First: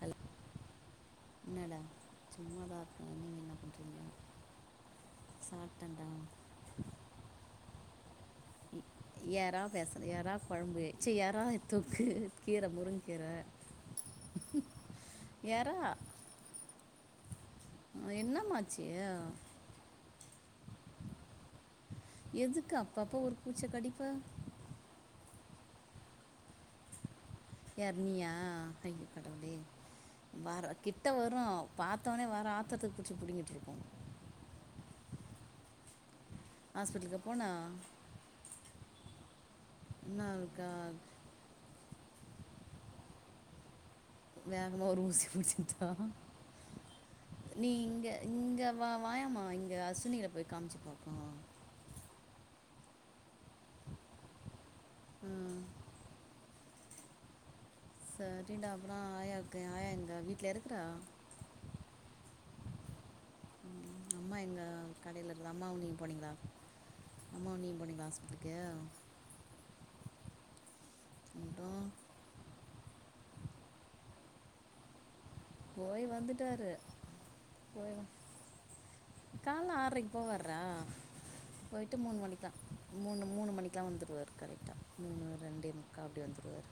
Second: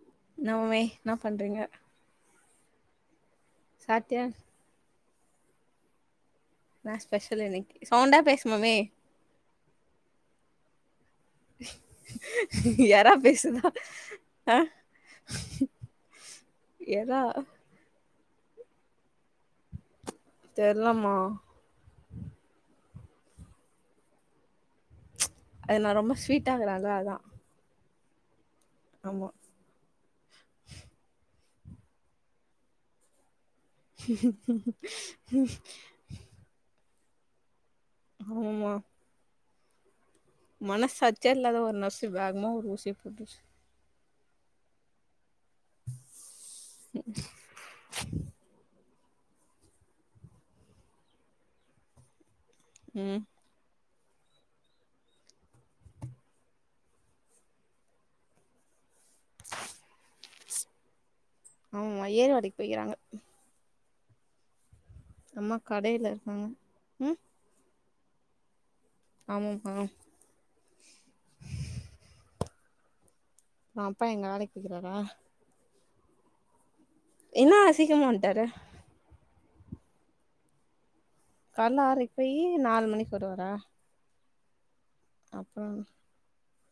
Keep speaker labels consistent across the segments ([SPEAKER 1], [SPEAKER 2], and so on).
[SPEAKER 1] Hello
[SPEAKER 2] ன்னா மம்மே இன்னா பண்றீங்க
[SPEAKER 1] என்னடா சும்மா தான்
[SPEAKER 2] சாப்டியா
[SPEAKER 1] சாப்டண்டா
[SPEAKER 2] ன்னா ஸ்பெஷல் இன்னைக் சவுண்டா பேசு
[SPEAKER 1] எறா பேசண எறா கொழம்பு சீ எறா தொக்கு கீர
[SPEAKER 2] எறா
[SPEAKER 1] முருங்க்கீர
[SPEAKER 2] பேசுதா ஆ
[SPEAKER 1] எறா
[SPEAKER 2] எறா
[SPEAKER 1] அ என்னம்மா ஆச்சு
[SPEAKER 2] தெர்லெமா
[SPEAKER 1] எதுக்கு அப்பப்ப ஒரு பூச்ச கடிப்ப
[SPEAKER 2] அது நா ரொம்ப ஸ்வீட்டாகுறல அதா
[SPEAKER 1] யார் நீயா ஐயோ
[SPEAKER 2] ஆமா
[SPEAKER 1] கடவுளே வார கிட்ட வரு பாத்தோன்ன வர ஆத்ரத்துக்கு புச்சு பிடிங்கிட்டுருக்கு
[SPEAKER 2] [unintelligible]
[SPEAKER 1] ஹாஸ்பிட்லுக்கு போண
[SPEAKER 2] ஆம்மா
[SPEAKER 1] என்ன இருக்கா
[SPEAKER 2] மனசாட்சியே இல்லாத ஒரு நர்ஸ் வேகமா ஒரு உசிய போட்டுச்
[SPEAKER 1] வேகமா ஒரு ஊசி போட்டுட்டுச்த்தா நீங்க இங்க வா வாயாமா இங்க அஸ்வினிகட்ட போய் காமிச்சு பாப்போம்
[SPEAKER 2] ம்
[SPEAKER 1] ம் சரிடா அப்புறம் ஆயாக்கு ஆயா எங்க வீட்டுலய இருக்கற
[SPEAKER 2] ஆவூறுவாடிக்கு போய்கிறாங்க நல்ல
[SPEAKER 1] அம்மா எங்க கடையில இருந்து அம்மாவு நீயும்
[SPEAKER 2] கடைல
[SPEAKER 1] போனீங்களா
[SPEAKER 2] இருக்காங்க
[SPEAKER 1] அம்மாவு நீயு போனீங் ஹாஸ்பிட்டலுக்கே
[SPEAKER 2] ஆமாப்பா
[SPEAKER 1] மட்டும்
[SPEAKER 2] அ அப்பா எங்க வேலை போயாக்கிறாரா
[SPEAKER 1] போய் வந்துட்டாரு
[SPEAKER 2] இன்னும் அசிக்க மாட்டாரு.
[SPEAKER 1] கால்ல ஆறரைக்கு போவாரு டா
[SPEAKER 2] கால்ல
[SPEAKER 1] போயிட்டு
[SPEAKER 2] ஆறரைக்கு
[SPEAKER 1] மூணு
[SPEAKER 2] போயி
[SPEAKER 1] மணிக்குதா
[SPEAKER 2] நாலு மணிக்கு
[SPEAKER 1] மூணு
[SPEAKER 2] வருவாரா
[SPEAKER 1] மூணு மணிக்கலாம் வந்துருவாரு ம்
[SPEAKER 2] அப்றோ
[SPEAKER 1] ரெண்டே முக்கா அப்டி வந்துருவாரு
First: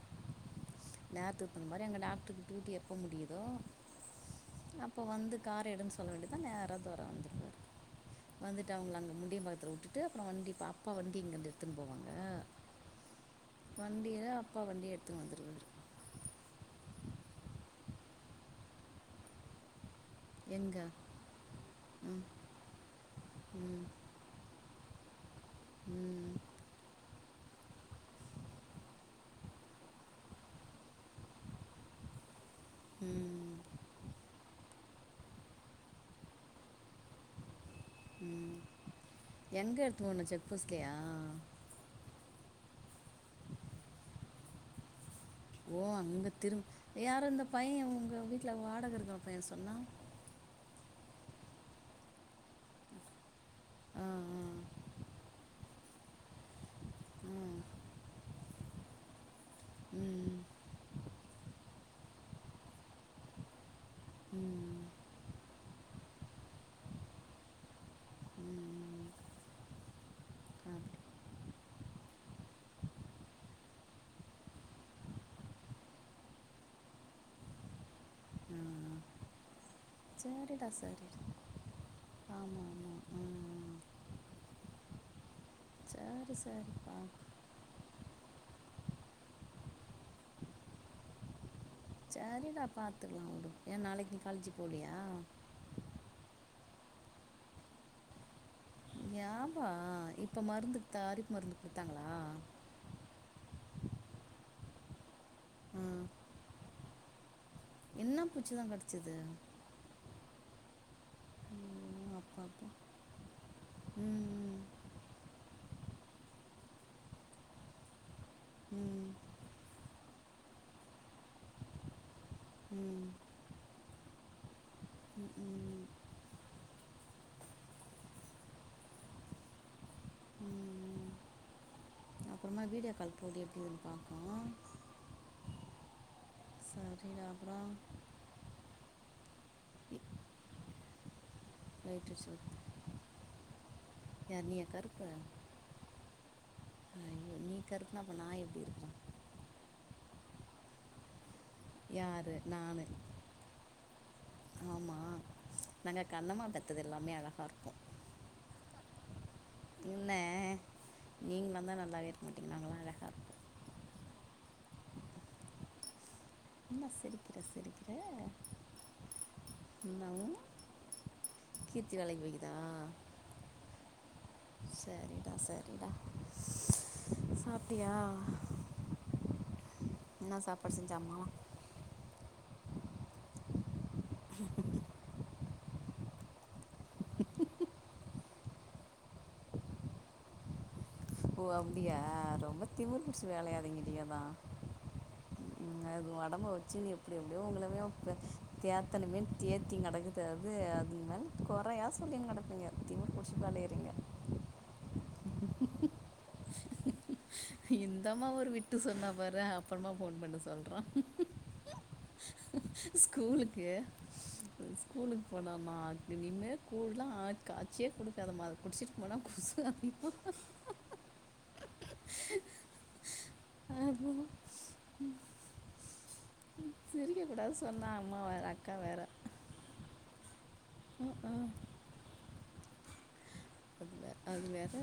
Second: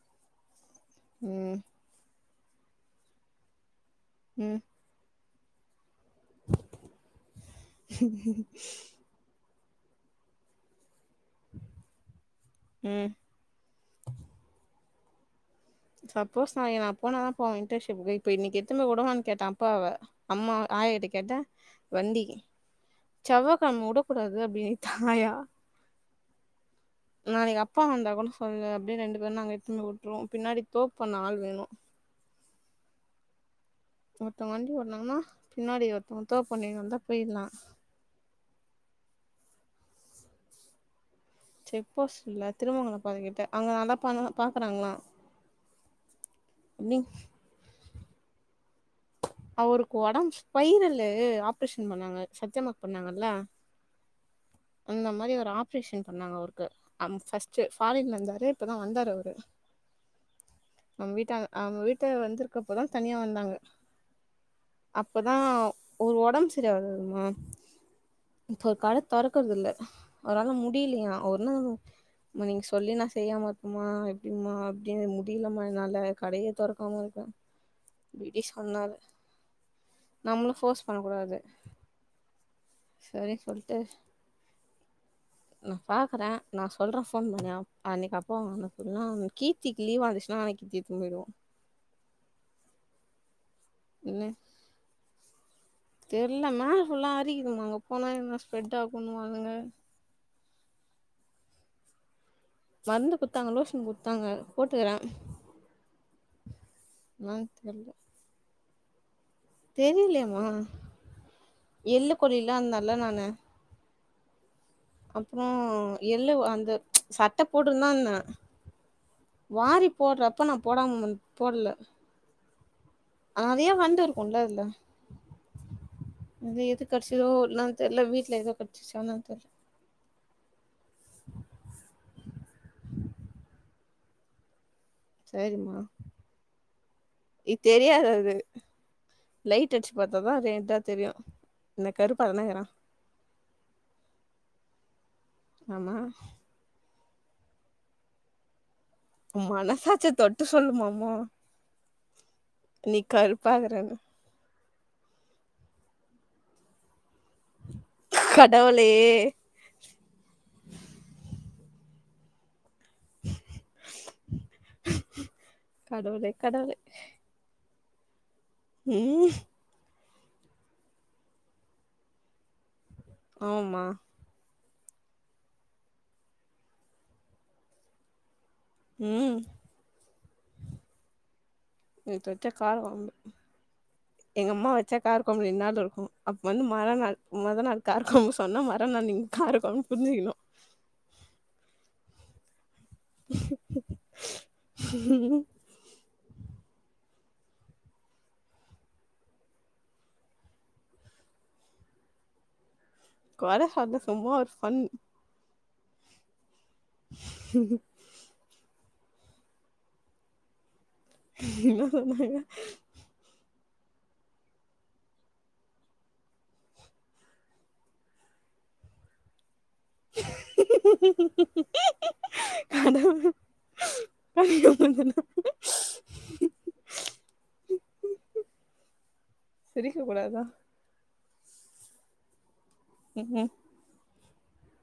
[SPEAKER 1] [unintelligible]
[SPEAKER 2] ம்
[SPEAKER 1] டாக்டரு டியூட்டி எப்ப முடியுதோ
[SPEAKER 2] ம்
[SPEAKER 1] அப்ப வந்து கார எடம் சொல்ல வேண்டிதான் நேரா தொற வந்துருவாரு வந்துட்டு அவங்க அங்க முடிய அத வுட்டுட்டு அப்ற வண்டி பாப் அப்பா வண்டி இங்கந்து எடுத்துன்னு போவாங்க
[SPEAKER 2] ம்
[SPEAKER 1] வண்டிய அப்பா வண்டி எடு த்து வந்துருவாரு
[SPEAKER 2] சப்போஸ் நா நாளைக்கு போனாதா போவன் இன்டர்ன்ஷிப்புக்கு இப்ப இன்னைக்கு எத்துன்னு போய் விடவான்னு கேட்டா அப்பாவ அம்மா
[SPEAKER 1] எங்கே
[SPEAKER 2] ஆயகிட்ட கேட்ட
[SPEAKER 1] ம்
[SPEAKER 2] வண்டி செவ்வா கிழம
[SPEAKER 1] ம்
[SPEAKER 2] வுடக்கூடாது அப்டின்னு ஆயா
[SPEAKER 1] ம்
[SPEAKER 2] நாளைக்கு அப்பா வந்தா கூன்னு சொல்லு அப்படின்னு ரெண்டு பேரும் நாங்க இத்துனு போய் விட்டருவோம் பின்னாடி தோப்பண்ண ஆள் வேணும்
[SPEAKER 1] ம்
[SPEAKER 2] ஒருத்தவங்க வண்டி ஒட்னாங்கன்னா பின்னாடி ஒருத்தங்க தோப் பண்ணினு வந்தா போயிடலாம்
[SPEAKER 1] ம் எங்க எடுத்து போணும் செக் போஸ்ட்லையா
[SPEAKER 2] செக் போஸ்ட் இல்ல திருமங்கல பாத கிட்ட அங்க நல்லா பண்ண பாக்குறாங்களா
[SPEAKER 1] ஓ அங்க திரும்
[SPEAKER 2] அப்டி
[SPEAKER 1] யார அந்த பைய உங்க வீட்ல வாடக
[SPEAKER 2] அவருக்கு ஒடம்பு ஸ்பைரல் இது ஆப்ரேஷன் பண்ணாங்க சத்யமாக் பண்ணாங்கல்ல
[SPEAKER 1] ஆ ஆ
[SPEAKER 2] அந்த மாரி ஒரு ஆப்ரேஷன் பண்ணாங்க அவருக்கு அங்
[SPEAKER 1] ஆ ம்
[SPEAKER 2] ஃபர்ஸ்ட் ஃபாரின்ல இருந்தாரு இப்பதா வந்தாரு அவரு
[SPEAKER 1] ம்
[SPEAKER 2] அவ வீட்டா அவ வீட் த வந்திருக்கப்பதா தனியா வந்தாங்க
[SPEAKER 1] ம்
[SPEAKER 2] அப்பதா அவரு ஒடம்பு சரியாதவருமா இப்ப ஒரு கட தொர க்குரதுல்ல அவரால
[SPEAKER 1] அப்படி
[SPEAKER 2] முடியிலையா ஒன்னு மா நீங்க சொல்லி நா செய்யாம இருப்பமா எப்டிமா அப்டின்னு முடியிலமா என்னால கடையே தொறக்காம இருக்க இப்டி சொன்னாரு நம்மளு
[SPEAKER 1] சேரிடா
[SPEAKER 2] ஃபோர்ஸ் பண்ண
[SPEAKER 1] சரி
[SPEAKER 2] கூடாது
[SPEAKER 1] ஆமாமா
[SPEAKER 2] சரின்னு சொல்ட்டு நா பாக்குற
[SPEAKER 1] சரி
[SPEAKER 2] நா
[SPEAKER 1] சரிப்பா
[SPEAKER 2] சொல்றே ஃபோன் பண்ணியா அன்னைக்கு அப்போ அவங்க எல்லா கீர்த்திக்கு லீவா இருந்துச்னா நாளைக் கீர்த்தி இத்துன்போய்ருவோ
[SPEAKER 1] சரிடா பாத்துக்கலா உடு ஏ நாளைக்கு நீ
[SPEAKER 2] இல்ல
[SPEAKER 1] காலஜு போலியா
[SPEAKER 2] தெர்ல மேல ஃபுல்லா அரிக்குதுன்னாங்க அங்க போனா என்ன ச் ஃபெட் ஆகுனுவானுங்க
[SPEAKER 1] போ மருந்துக் தா ஆரிப்பு மருந்து குட்த்தாங்களா
[SPEAKER 2] மருந்து குட்த்தாங்க லோஷன் குட்த்தாங்க போட்டுக்குற
[SPEAKER 1] ம்
[SPEAKER 2] ம
[SPEAKER 1] என்ன பூச்சி தாங் கடி ச்சுது
[SPEAKER 2] தெரிலயேமா எள்ளு
[SPEAKER 1] அப்பா
[SPEAKER 2] கோழிலா
[SPEAKER 1] அப்பா
[SPEAKER 2] இருந்தேல நானு
[SPEAKER 1] ம்
[SPEAKER 2] அப்றோ எள்ளு வ அந்த சட்ட போட்டுன்தா இந்த
[SPEAKER 1] ம்
[SPEAKER 2] வாரி போட்றப்ப நா போடாமன் போட்ல
[SPEAKER 1] ம்
[SPEAKER 2] அதையு வண்டு கொண்டால
[SPEAKER 1] ம் ம்
[SPEAKER 2] அது எது கட்ச்சுதோ இல்லன் தெர்ல வீட்ல எதோ கட்ச்சுர்ச்சானு தெர்ல
[SPEAKER 1] அப்றமா வீடியோ கால் போடு எப்டின்னு பாக்களா
[SPEAKER 2] சேரிமா
[SPEAKER 1] சரிடா
[SPEAKER 2] இத்
[SPEAKER 1] அப்புறம்
[SPEAKER 2] தெரியாதது லைட் அட்ச்சு பாத்தாதா ரேடா தெரியு இந்த கருப்பாதானே இக்குறா
[SPEAKER 1] [inaudible] யார் நீயா கருப்
[SPEAKER 2] ஆமா
[SPEAKER 1] ஐயோ நீ கருப்புனா அப்ப நா எப்டி இருக்கு
[SPEAKER 2] மனசாச்சி தொட்டு சொல்லுமா அம்மா
[SPEAKER 1] யார்
[SPEAKER 2] நீ கருப்பாகுறன்னு
[SPEAKER 1] ஆமா நாங்க கண்ணம்மா பெத்தது எல்லாமே அழ தார்ப்போம்
[SPEAKER 2] கடவுளே
[SPEAKER 1] என்ன நீங்களுந்தா நல்லாவே இருக் மாதிக்கு நாங்களா இல்ல
[SPEAKER 2] கடவுளே கடவுளே
[SPEAKER 1] என்ன சிரிக்குற சிரி
[SPEAKER 2] ம்
[SPEAKER 1] என்ன உ கீர்த்தி வேலைக்கு போய்க்குதா
[SPEAKER 2] ஆமா
[SPEAKER 1] செரிடா செரிடா சாப்பிட்டியா
[SPEAKER 2] உம்
[SPEAKER 1] என்ன சாப்பாடு செஞ்சாம்மா
[SPEAKER 2] நேத்து வச்ச கார கொழம்பு எங்க அம்மா வச்சா கார குழம்பு ரெண்டுநாள் ருக்கும் அப்ப வந்து மராநாள் மொத நாள் காரகொழம்பு சொன்னா மராநாள் நீங்க காரக்கொழம்பு புரிஞ்சுக்கணும்
[SPEAKER 1] ஓ அப்டியா ரொம்ப திமுர் புடிச்சி அலையாதீங்கடி அதாம் அது ஒடம்பு வச் வச்சினு எப்டி எப்டியோ உங்களயு தேத்தனுமே தேத்தினு கெடக்குது அது அதுமேல குறையா சொல்லினு கெடப்பீங்க
[SPEAKER 2] கொற சொல்ல சும்மா ஒரு சொன்
[SPEAKER 1] இந்தம்மா ஒரு விட் விட்டு சொன்ன பாரு அப்புறமா ஃபோன் பண்ணு சொல்றேன்
[SPEAKER 2] என்ன சொன்னாங்க
[SPEAKER 1] க்கு ஸ்கூலுக்கு போனானாம் திடீனு கூழ்லா ஆத் காச்சியே குடுக்காத மா அத குடிச்சிட்டு போனா குசு ஆவுது
[SPEAKER 2] கனவு [unintelligible]
[SPEAKER 1] சிரிக்க கூடாது சொன்னா அம்மா வேற அக்கா வேற
[SPEAKER 2] சிரிக்க கூடாதா
[SPEAKER 1] அஹ் அஹ்.
[SPEAKER 2] உம்
[SPEAKER 1] அது வேற அது வேற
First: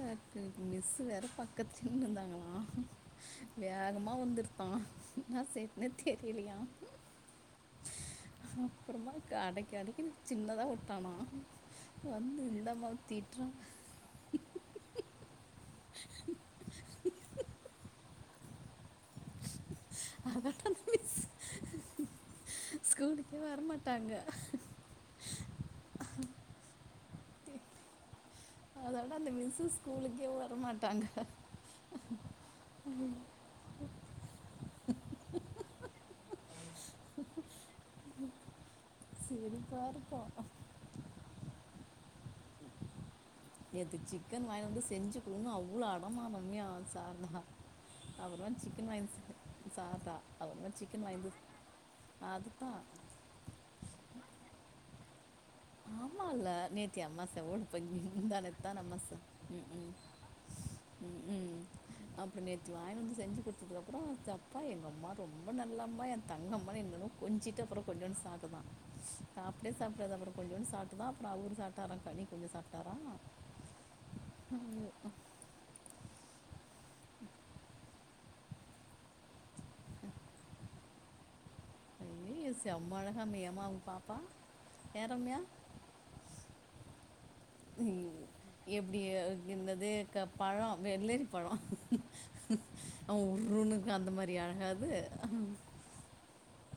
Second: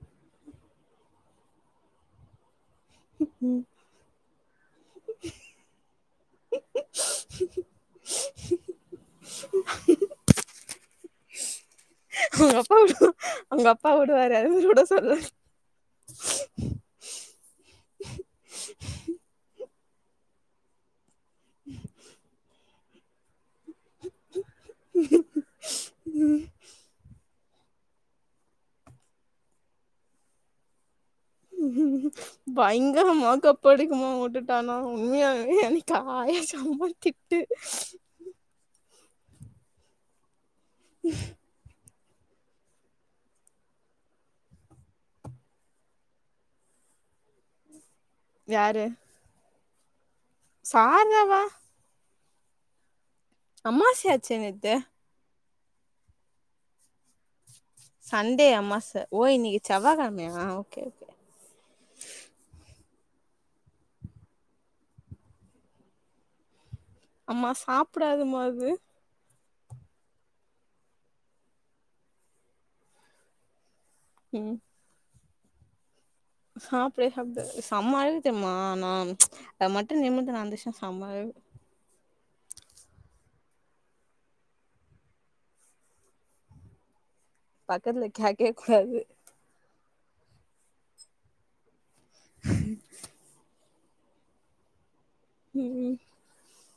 [SPEAKER 1] மிஸ்சு வேற பக்கத்துல இருந்தாங்களாம்
[SPEAKER 2] ம்
[SPEAKER 1] வேகமா வந்துருதாம் என்னா செய்றதுனே தெரியலயாம் அப்புறமா அடக்கி அடக்கினு சின்னதா உட் டானாம்
[SPEAKER 2] அவுங்க அப்பா விடு அவங்க அப்பா விடுவாரு அதே மாரி விட சொல்லு
[SPEAKER 1] அதான் டா அந்த மிஸ் ஸ்கூலுக் வரமாட்டாங்க அதோட அந்த மிஸ்ஸு ஸ்கூலுக்கே வரமாட்டாங்க
[SPEAKER 2] ஆனா உண்மையாலுமே அன்னைக்கு ஆயா செமத்திட்டு
[SPEAKER 1] சிரிப்பா இருக்கோம் நேத்து சிக்கன் வாங்கினு வந்து செஞ்சுக்குடுன்னு அவ்ளோ அடமாம் ரம்யா சார்தா அப்றமா சிக்கன் வாங் சார்தா அப்புறமா சிக்கன் வாங்கி
[SPEAKER 2] சார்தாவா
[SPEAKER 1] அதுதான்
[SPEAKER 2] அம்மாசையாச்சே நேத்து
[SPEAKER 1] ஆமா அல்ல நேத்தி அம்மாசை ஓடு
[SPEAKER 2] சண்டே
[SPEAKER 1] முந்தாநேத்துதானே
[SPEAKER 2] அம்மாச
[SPEAKER 1] அமாச
[SPEAKER 2] ஓ இன்னைக்கு
[SPEAKER 1] உம் உம்
[SPEAKER 2] செவ்வாகெழமையா ஓகே ஓகே
[SPEAKER 1] உம் உம் அப்ப நேத்து வாங்ட்டு வந்து செஞ்சு குடுத்ததுக்க அப்புறம் சப்பா எங்க அம்மா ரொம்ப நல்ல அம்மா என் தங்கம் ம் எங்க அம்மா கொஞ்சிட்டு அப்புறம் கொஞ்சோண்டு
[SPEAKER 2] சாப்டாதமா அது
[SPEAKER 1] சாத்துதான் சாப்டவே சாப்டாது அப்புறம் கொஞ்சோன்னு சாப்ட்டுதான் அப்புறம் அவர் சாப்ட்டாராம் கனி கொஞ்ச சாப்ட்டாரா
[SPEAKER 2] ம்
[SPEAKER 1] உஹ அப்
[SPEAKER 2] சாப்டவே சாப்டாதே செம அழுதுட்டேன்ம்மா நான் [unintelligible] ஆனா
[SPEAKER 1] ய்ய் செம்ம அழகாயிருந்தியாமே உன் பாப்பா ஏன் ரம்யா
[SPEAKER 2] பக்கத்துல கேட்கவே கூடாது
[SPEAKER 1] இருக்குற பழம் வெள்ளரி பழம் அவன் உர்ருன்னு அந்த மாதிரி அழகாது
[SPEAKER 2] உம்ஹ்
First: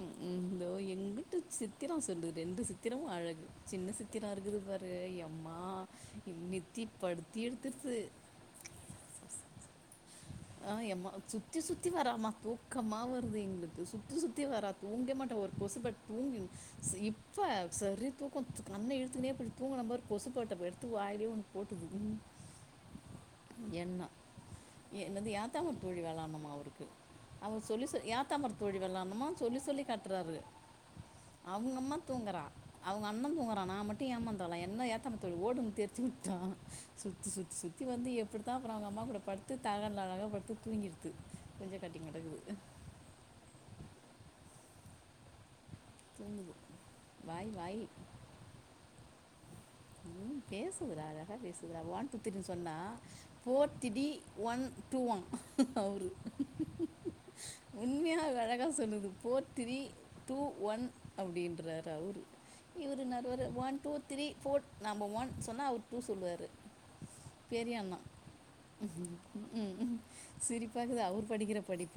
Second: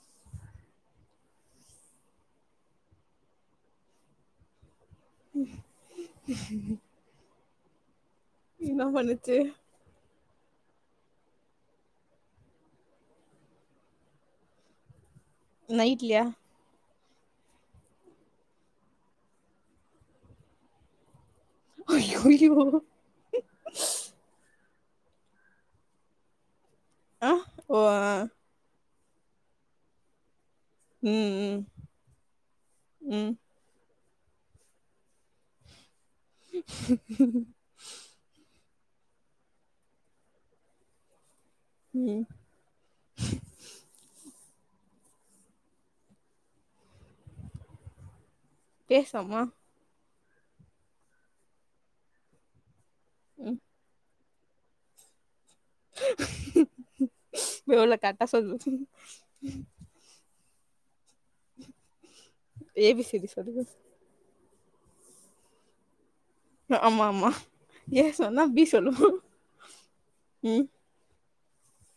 [SPEAKER 1] உம் இதோ எங்கிட்டு சித்திரம் சொல்லுது ரெண்டு சித்திரமும் அழகு சின்ன சித்திரம் இருக்குது பாரு ஏ எம்மா நித்தி படுது தீர்த்துர்து
[SPEAKER 2] என்ன பண்ணுச்சி
[SPEAKER 1] ஆஹ் எம்மா சுத்தி சுத்தி வராமா தூக்கமா வருது எங்களுக்கு சுத்தி சுத்தி சுத்தி வரா தூங்க மட் ஒரு கொசுபட்
[SPEAKER 2] நைட்லயா
[SPEAKER 1] தூங்குது ச்சீ சரி தூக்கம் கண்ண இழுத்துனே தூங்குனேன் பாரு கொசு பேட்டை எடுத்து வாயிலே ஒன்னு போட்டுதுக்கு
[SPEAKER 2] ஐயையோ
[SPEAKER 1] எண்ணம் ஏ என்னது யாத்தாமர் தோழி வெளான்னம்மா அவருக் கு
[SPEAKER 2] ஆ
[SPEAKER 1] அவுங்க
[SPEAKER 2] ஓ
[SPEAKER 1] சொல்லி சொ
[SPEAKER 2] ஆ
[SPEAKER 1] யாத்தாமர் தொழி வெல்லாம சொல்லி சொல்லி காட்றாரு
[SPEAKER 2] ம் ம்
[SPEAKER 1] அவுங்கம்மா தூங்குறா அவுங்கண்ண
[SPEAKER 2] ம்
[SPEAKER 1] தூங்கறா நா மட் டு ஏமாந்தவ்ளா என்ன ஏத்தோ தோழி ஓடும் தீர் த்விட்டா சுத்தி சுத்தி சுத்தி வந்து எப்டித்தா அப்றோ அவுங்கம்மா கூட படுத்து தலகாண்ல அழகா படுத்து தூங்கிடுது கொஞ்சம் கட்டி
[SPEAKER 2] ம்
[SPEAKER 1] கிடக்குது தூங்குது வாய் வாய்
[SPEAKER 2] பேசோமா
[SPEAKER 1] ம் பேசுதுறா அழகா பேசுதுறா ஓன் டூ த்ரீ சொன்னா
[SPEAKER 2] ம்
[SPEAKER 1] போர் திடி ஒன் டூ வா அவரு
[SPEAKER 2] எவ்ளோ
[SPEAKER 1] உண்மையா
[SPEAKER 2] கரெக்டா சொல்லு
[SPEAKER 1] அழகா சொல்லுது போர் திரி டூ ஒன் அப்டின்றாரு அவுரு
[SPEAKER 2] ஏ பி
[SPEAKER 1] இவுரு
[SPEAKER 2] சி டி
[SPEAKER 1] நடுவர
[SPEAKER 2] சொல்லு
[SPEAKER 1] ஒன் டூ த்ரீ ஃபோர் நம்ப ஒன் சொன்னா அவர் டூ சொல்லுவார் ரு
[SPEAKER 2] ஆமா ஆமா
[SPEAKER 1] பெரியண்ணா
[SPEAKER 2] ஏ சொன்னா பி சொல்லுமா
[SPEAKER 1] ம் சிரிப்பாகிது அவுரு படிக்கிற படிப்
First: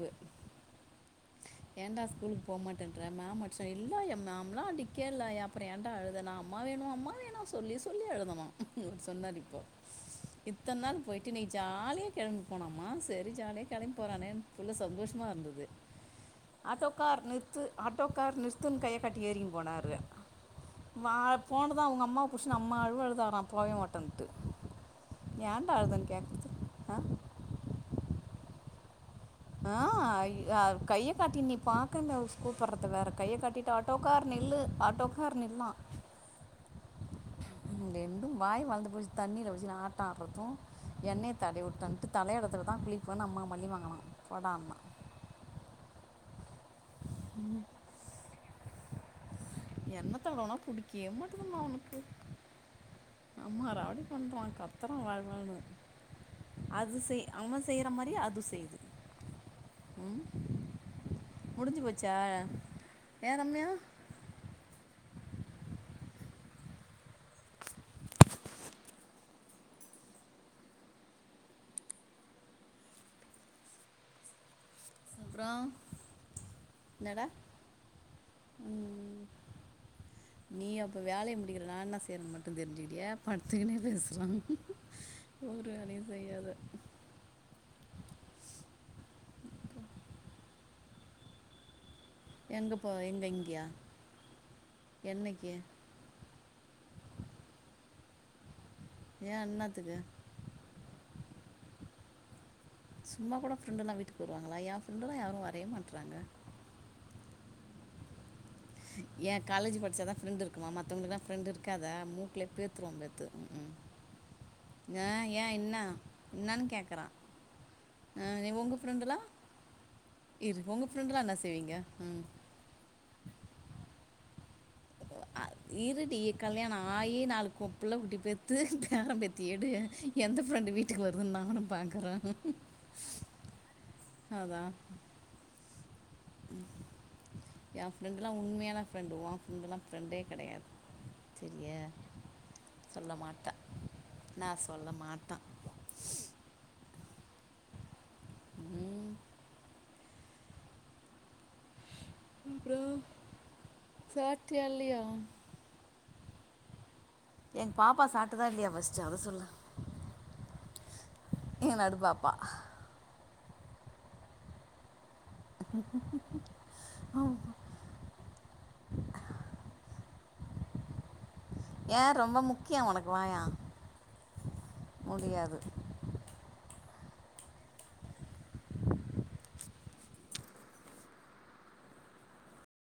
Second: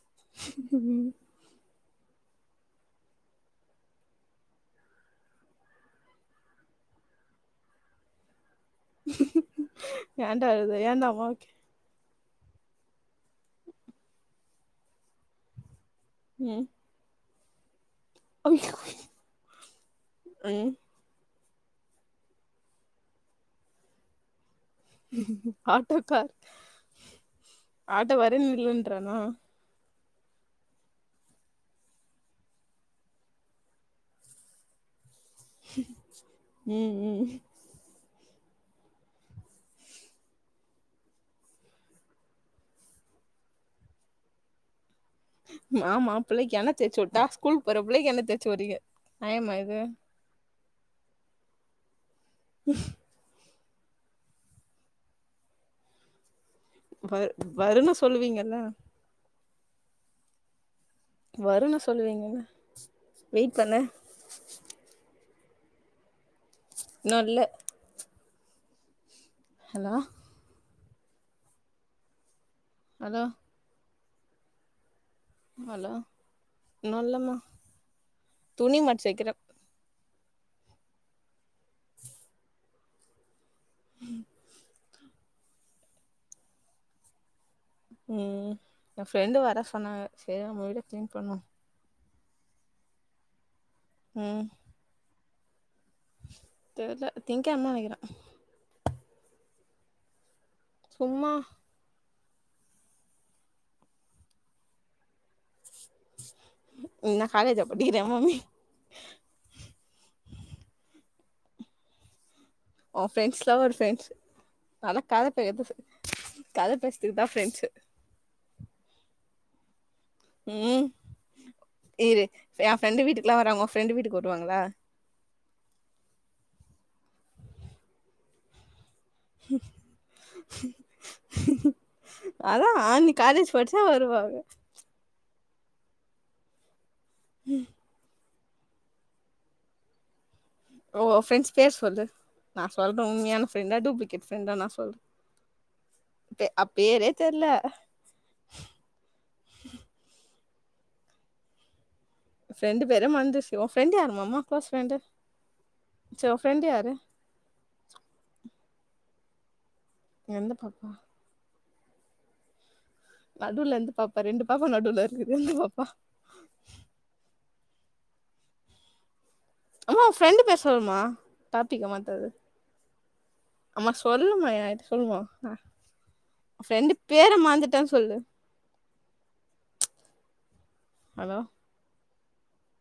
[SPEAKER 2] உம்
[SPEAKER 1] ஏன்டா ஸ்கூலு போமாட்டேன்ற மேம் அடிச்சா இல்ல ஏ மேம்லா அடிக்கேல அப்றோ ஏன்டா அழுத நா அம்மா வேணு அம்மா வேணு ஸ் சொல்லி சொல்லி அழுதானா சொன்னாரு இப்போ
[SPEAKER 2] ஏன்டா அழுத
[SPEAKER 1] இத்தன்நாள்
[SPEAKER 2] ஏன்டா
[SPEAKER 1] போயிட்டு நீ
[SPEAKER 2] அம்மாவுக்கு
[SPEAKER 1] ஜாலியா கெளம்பி போனாமா செரி ஜாலியா கெளம்பி போறானே புள்ள சந்தோஷமாருந்தது
[SPEAKER 2] ம்
[SPEAKER 1] ஆட்டோகார் நிற் ஆட்டோக்கார் நிறுத்துன் கைய காட்டி ஏறி போனாரு
[SPEAKER 2] ம்
[SPEAKER 1] வாப் ஃபோனு தா அவுங்கம்மா புஸ்சுனு அம்ம அழுவ அழுதாறா போவே மாட்டேன்ட்டு ஏன்டா
[SPEAKER 2] ஆட்டோ
[SPEAKER 1] அழுதுன்னு
[SPEAKER 2] கார்
[SPEAKER 1] கேட்குறது ஆ
[SPEAKER 2] ஆட்டோ வர இல்லன் றனா
[SPEAKER 1] ஆ ய கைய காட்டி நிப்பா [unintelligible] கூப்பறது வேற கைய காட்டிட்டு ஆட்டோ கார் நில்லு ஆட்டோ க்கார் நின்னா
[SPEAKER 2] ம் ம்
[SPEAKER 1] [unintelligible] வாய் வளந்து போயிச்சி தண்ணில வச்சி ஆட்டோ ஆடுறதூ எண்ணெய தடவி வுட்டோன்ட்டு தலைய எடத்துல தா குளிப்போ அம்மா மல்லி வாங்கலா போடாம
[SPEAKER 2] மாமா பிள்ளக்கி ஆனா தேச்சுட்டா ஸ்கூல் போற புள்ளைக்கு எண்ணெ தேய்ச்சி விட்ரீங்க நாயமா இது
[SPEAKER 1] எண்ணெய் தடவைனா பிடிக்கவே மாட்டுதுமா அவனுக்கு அம்மா ராவடி பண்றா கத்றா வால்வால்னு அது
[SPEAKER 2] வ
[SPEAKER 1] செய் அம்மா செய்யற
[SPEAKER 2] வருன்னு
[SPEAKER 1] மாரி அது
[SPEAKER 2] சொல்லுவீங்கல்ல
[SPEAKER 1] செய்யுது உம்
[SPEAKER 2] வருனு சொல்லுவீங்கல
[SPEAKER 1] ஏன்
[SPEAKER 2] வெயிட்
[SPEAKER 1] ரம்யா
[SPEAKER 2] பண்ண நல்ல ஹலோ ஹாலோ
[SPEAKER 1] அப்புறம்
[SPEAKER 2] ஹலோ இன்னோ
[SPEAKER 1] என்னடா
[SPEAKER 2] இல்லமா துணிமடிச்சி வெக்கிற
[SPEAKER 1] நீ அப்ப வேலய முடிக்கிற நா என்னா சேய்றது மட்டு தெரிஞ்சிக்கிட்டி படுத்துகின்னே பேசுறா ஒரு வேலையு செய்யாத
[SPEAKER 2] உம் என் ஃப்ரெண்டு வர சொன்னாங்க சரி நம்ம வீட கிளீன் பண்ணோ
[SPEAKER 1] எங்க போ எங்க இங்கியா
[SPEAKER 2] உம்
[SPEAKER 1] என்னைக்
[SPEAKER 2] தெரில திங்கழமைனு நினைக்கிறே
[SPEAKER 1] ஏ ஏண்ணத்துக்கு
[SPEAKER 2] சும்மா
[SPEAKER 1] சும்மா கூட ஃப்ரெண்ட்ல்லா வீட்டுக்கு வருவாங்களா எஃப்ரெண்ட்ல்லா யாரும் வரவே மாட்ட றாங்க
[SPEAKER 2] நீ என்ன காலேஜ படிக்கிறே மாம்மி
[SPEAKER 1] ஏ காலேஜ் படிச்சாதா ஃப்ரெண்ட இருக்குமா மத்தவங்களுக்கு தான் ஃப்ரெண்ட் இருக்காத மூக்லே பேத்துவம்
[SPEAKER 2] உன்
[SPEAKER 1] பேத்து
[SPEAKER 2] ஃப்ரெண்ட்ஸ்லா ஒரு ஃப்ரெண்ட்ஸ் அதா
[SPEAKER 1] ஏ
[SPEAKER 2] கத
[SPEAKER 1] ஏன்
[SPEAKER 2] பேச
[SPEAKER 1] என்ன என்னன்னு
[SPEAKER 2] கத
[SPEAKER 1] கேக்றா
[SPEAKER 2] பேசறதுக்கு தா ஃப்ரெண்ட்ஸு
[SPEAKER 1] ஆ நீ உங்க ஃப்ரெண்டுலா
[SPEAKER 2] உம்
[SPEAKER 1] ம்
[SPEAKER 2] இரு எ ஃப்ரெண்டு வீட்டுக்கு எல்லா வராங்க உ ஃப்ரெண்ட் வீட்டுக்கு வருவாங்களா
[SPEAKER 1] இருடி கல்யாணம் ஆய் நாலு புள்ள குட்டி பெத்து பேரம்பேத்தி எடு எந்த ஃப்ரெண்டு வீட்டுக்கு வருதுன்னு நானும் பாக்குறே
[SPEAKER 2] அதா நீ காலேஜ் படிச்சா வருவாங்க
[SPEAKER 1] அதா எ ஃப்ரெண்ட் எல்லா உண்மையான ஃப்ரெண்டு் ஒ ஃப்ரெண்ட்லா ஃப்ரெண்ட்டே கிடையாது
[SPEAKER 2] ஓ ப்ரெண்ட்ஸ் பேர்
[SPEAKER 1] சரியா
[SPEAKER 2] சொல்லு நா சொல்றேன்
[SPEAKER 1] சொல்ல
[SPEAKER 2] உண்மையான
[SPEAKER 1] மாட்டேன்
[SPEAKER 2] ஃப்ரெண்டா டூப்ளிகேட் ஃப்ரெண்டா
[SPEAKER 1] நான்
[SPEAKER 2] நா
[SPEAKER 1] சொல்ல
[SPEAKER 2] சொல்றேன்
[SPEAKER 1] மாட்டேன்
[SPEAKER 2] அப் பேரே தெர்ல
[SPEAKER 1] ம்
[SPEAKER 2] ஃப்ரெண்டு
[SPEAKER 1] அப்புறம்
[SPEAKER 2] பேர மறந்துச்சு உ ஃப்ரெண்டு் யாரும்மா
[SPEAKER 1] சாட்டியா
[SPEAKER 2] க்ளோஸ் ஃப்ரெண்டு
[SPEAKER 1] இல்லையா
[SPEAKER 2] சோ உன் ஃப்ரெண்டு யாரு
[SPEAKER 1] எங்க பாப்பா சாப்பட்டுதா இல்லையா ஃபர்ஸ்ட் அத சொல்லு
[SPEAKER 2] எந்த பாப்பா
[SPEAKER 1] எ நடுப்பாப்பா
[SPEAKER 2] நடுல எந்த பாப்பா ரெண்டு பாப்பா நடுல
[SPEAKER 1] ஆ
[SPEAKER 2] ஆமா ஃப்ரெண்டு் பேசுறாங்கமா டாபிக்கை
[SPEAKER 1] ஏன்
[SPEAKER 2] மாத்தாத
[SPEAKER 1] ரொம்ப முக்கியம் உனக்கு வாயா
[SPEAKER 2] அம்மா சொல்லுமா சொல்லுமா
[SPEAKER 1] முடியாது
[SPEAKER 2] ஃப்ரெண்டு பேரை மாந்துட்டனு சொல்லு ஹலோ